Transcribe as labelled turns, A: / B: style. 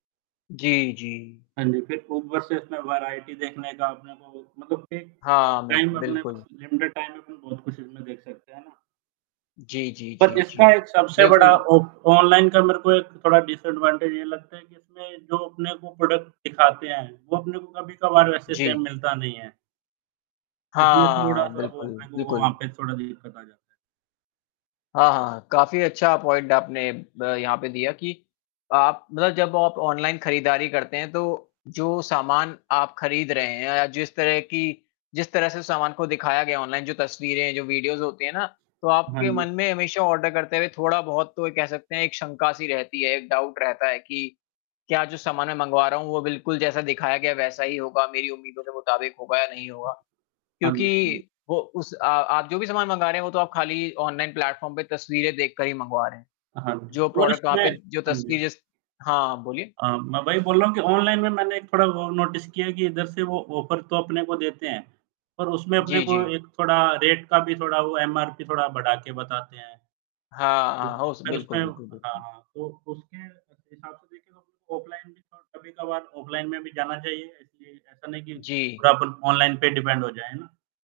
A: जी, जी।
B: हाँ जी, फिर तो ऊपर से इसमें वेराइटी देखने का अपने को मतलब कि
A: हाँ मिल
B: टाइम अपने पास
A: बिल्कुल।
B: लिमिटेड टाइम में बहुत कुछ इसमें देख सकते हैं ना।
A: जी, जी,
B: बट
A: जी, जी,
B: इसका एक सबसे बड़ा
A: बिल्कुल।
B: ऑफ ऑनलाइन का मेरे को एक थोड़ा डिसएडवांटेज ये लगता है कि इसमें जो अपने को प्रोडक्ट दिखाते हैं, वो अपने को कभी-कभार वैसे सेम
A: जी।
B: मिलता नहीं है। उसमें
A: हाँ,
B: थोड़ा-सा वो
A: बिल्कुल,
B: मेरे को
A: बिल्कुल।
B: वहाँ पे थोड़ा दिक्कत आ जाता है।
A: हाँ, हाँ, काफ़ी अच्छा पॉइंट आपने ब यहाँ पे दिया कि आप मतलब जब आप ऑनलाइन खरीदारी करते हैं तो जो सामान आप खरीद रहे हैं या जिस तरह की जिस तरह से सामान को दिखाया गया ऑनलाइन, जो तस्वीरें, जो वीडियोज़ होती है ना, तो
B: हाँ,
A: आपके
B: जी।
A: मन में हमेशा ऑर्डर करते हुए थोड़ा-बहुत तो ये कह सकते हैं, एक शंका-सी रहती है, एक डाउट रहता है कि क्या जो सामान मैं मँगवा रहा हूँ, वो बिल्कुल जैसा दिखाया गया, वैसा ही होगा, मेरी उम्मीदों के मुताबिक होगा या नहीं होगा।
B: हाँ जी, हाँ जी।
A: क्योंकि वो उस अ, आप जो भी सामान मँगा रहे हैं, वो तो आप खाली ऑनलाइन प्लेटफ़ॉर्म पे तस्वीरें देखकर ही मँगवा रहे हैं,
B: हाँ जी
A: जो
B: और
A: प्रोडक्ट वहाँ
B: इसमें
A: पे जो
B: हाँ
A: तस्वीर
B: जी।
A: जै हाँ, आप बोलिए।
B: अ, मैं वही बोल रहा हूँ कि ऑनलाइन में मैंने एक थोड़ा और नोटिस किया है कि इधर से वो ऑफर तो अपने को देते हैं, पर उसमें अपने
A: जी,
B: को
A: जी।
B: एक थोड़ा रेट का भी थोड़ा वो एमआरपी थोड़ा बढ़ा के बताते हैं।
A: हाँ,
B: तो,
A: हाँ, होश
B: फिर उसमें
A: बिल्कुल, बिल्कुल,
B: हाँ,
A: बिल्कुल।
B: हाँ तो उसके हिसाब से ऑफलाइन कभी-कभार ऑफलाइन में भी जाना चाहिए इसलिए ऐसा नहीं कि
A: जी।
B: पूरा अपन ऑनलाइन पे डिपेंड हो जाए है ना?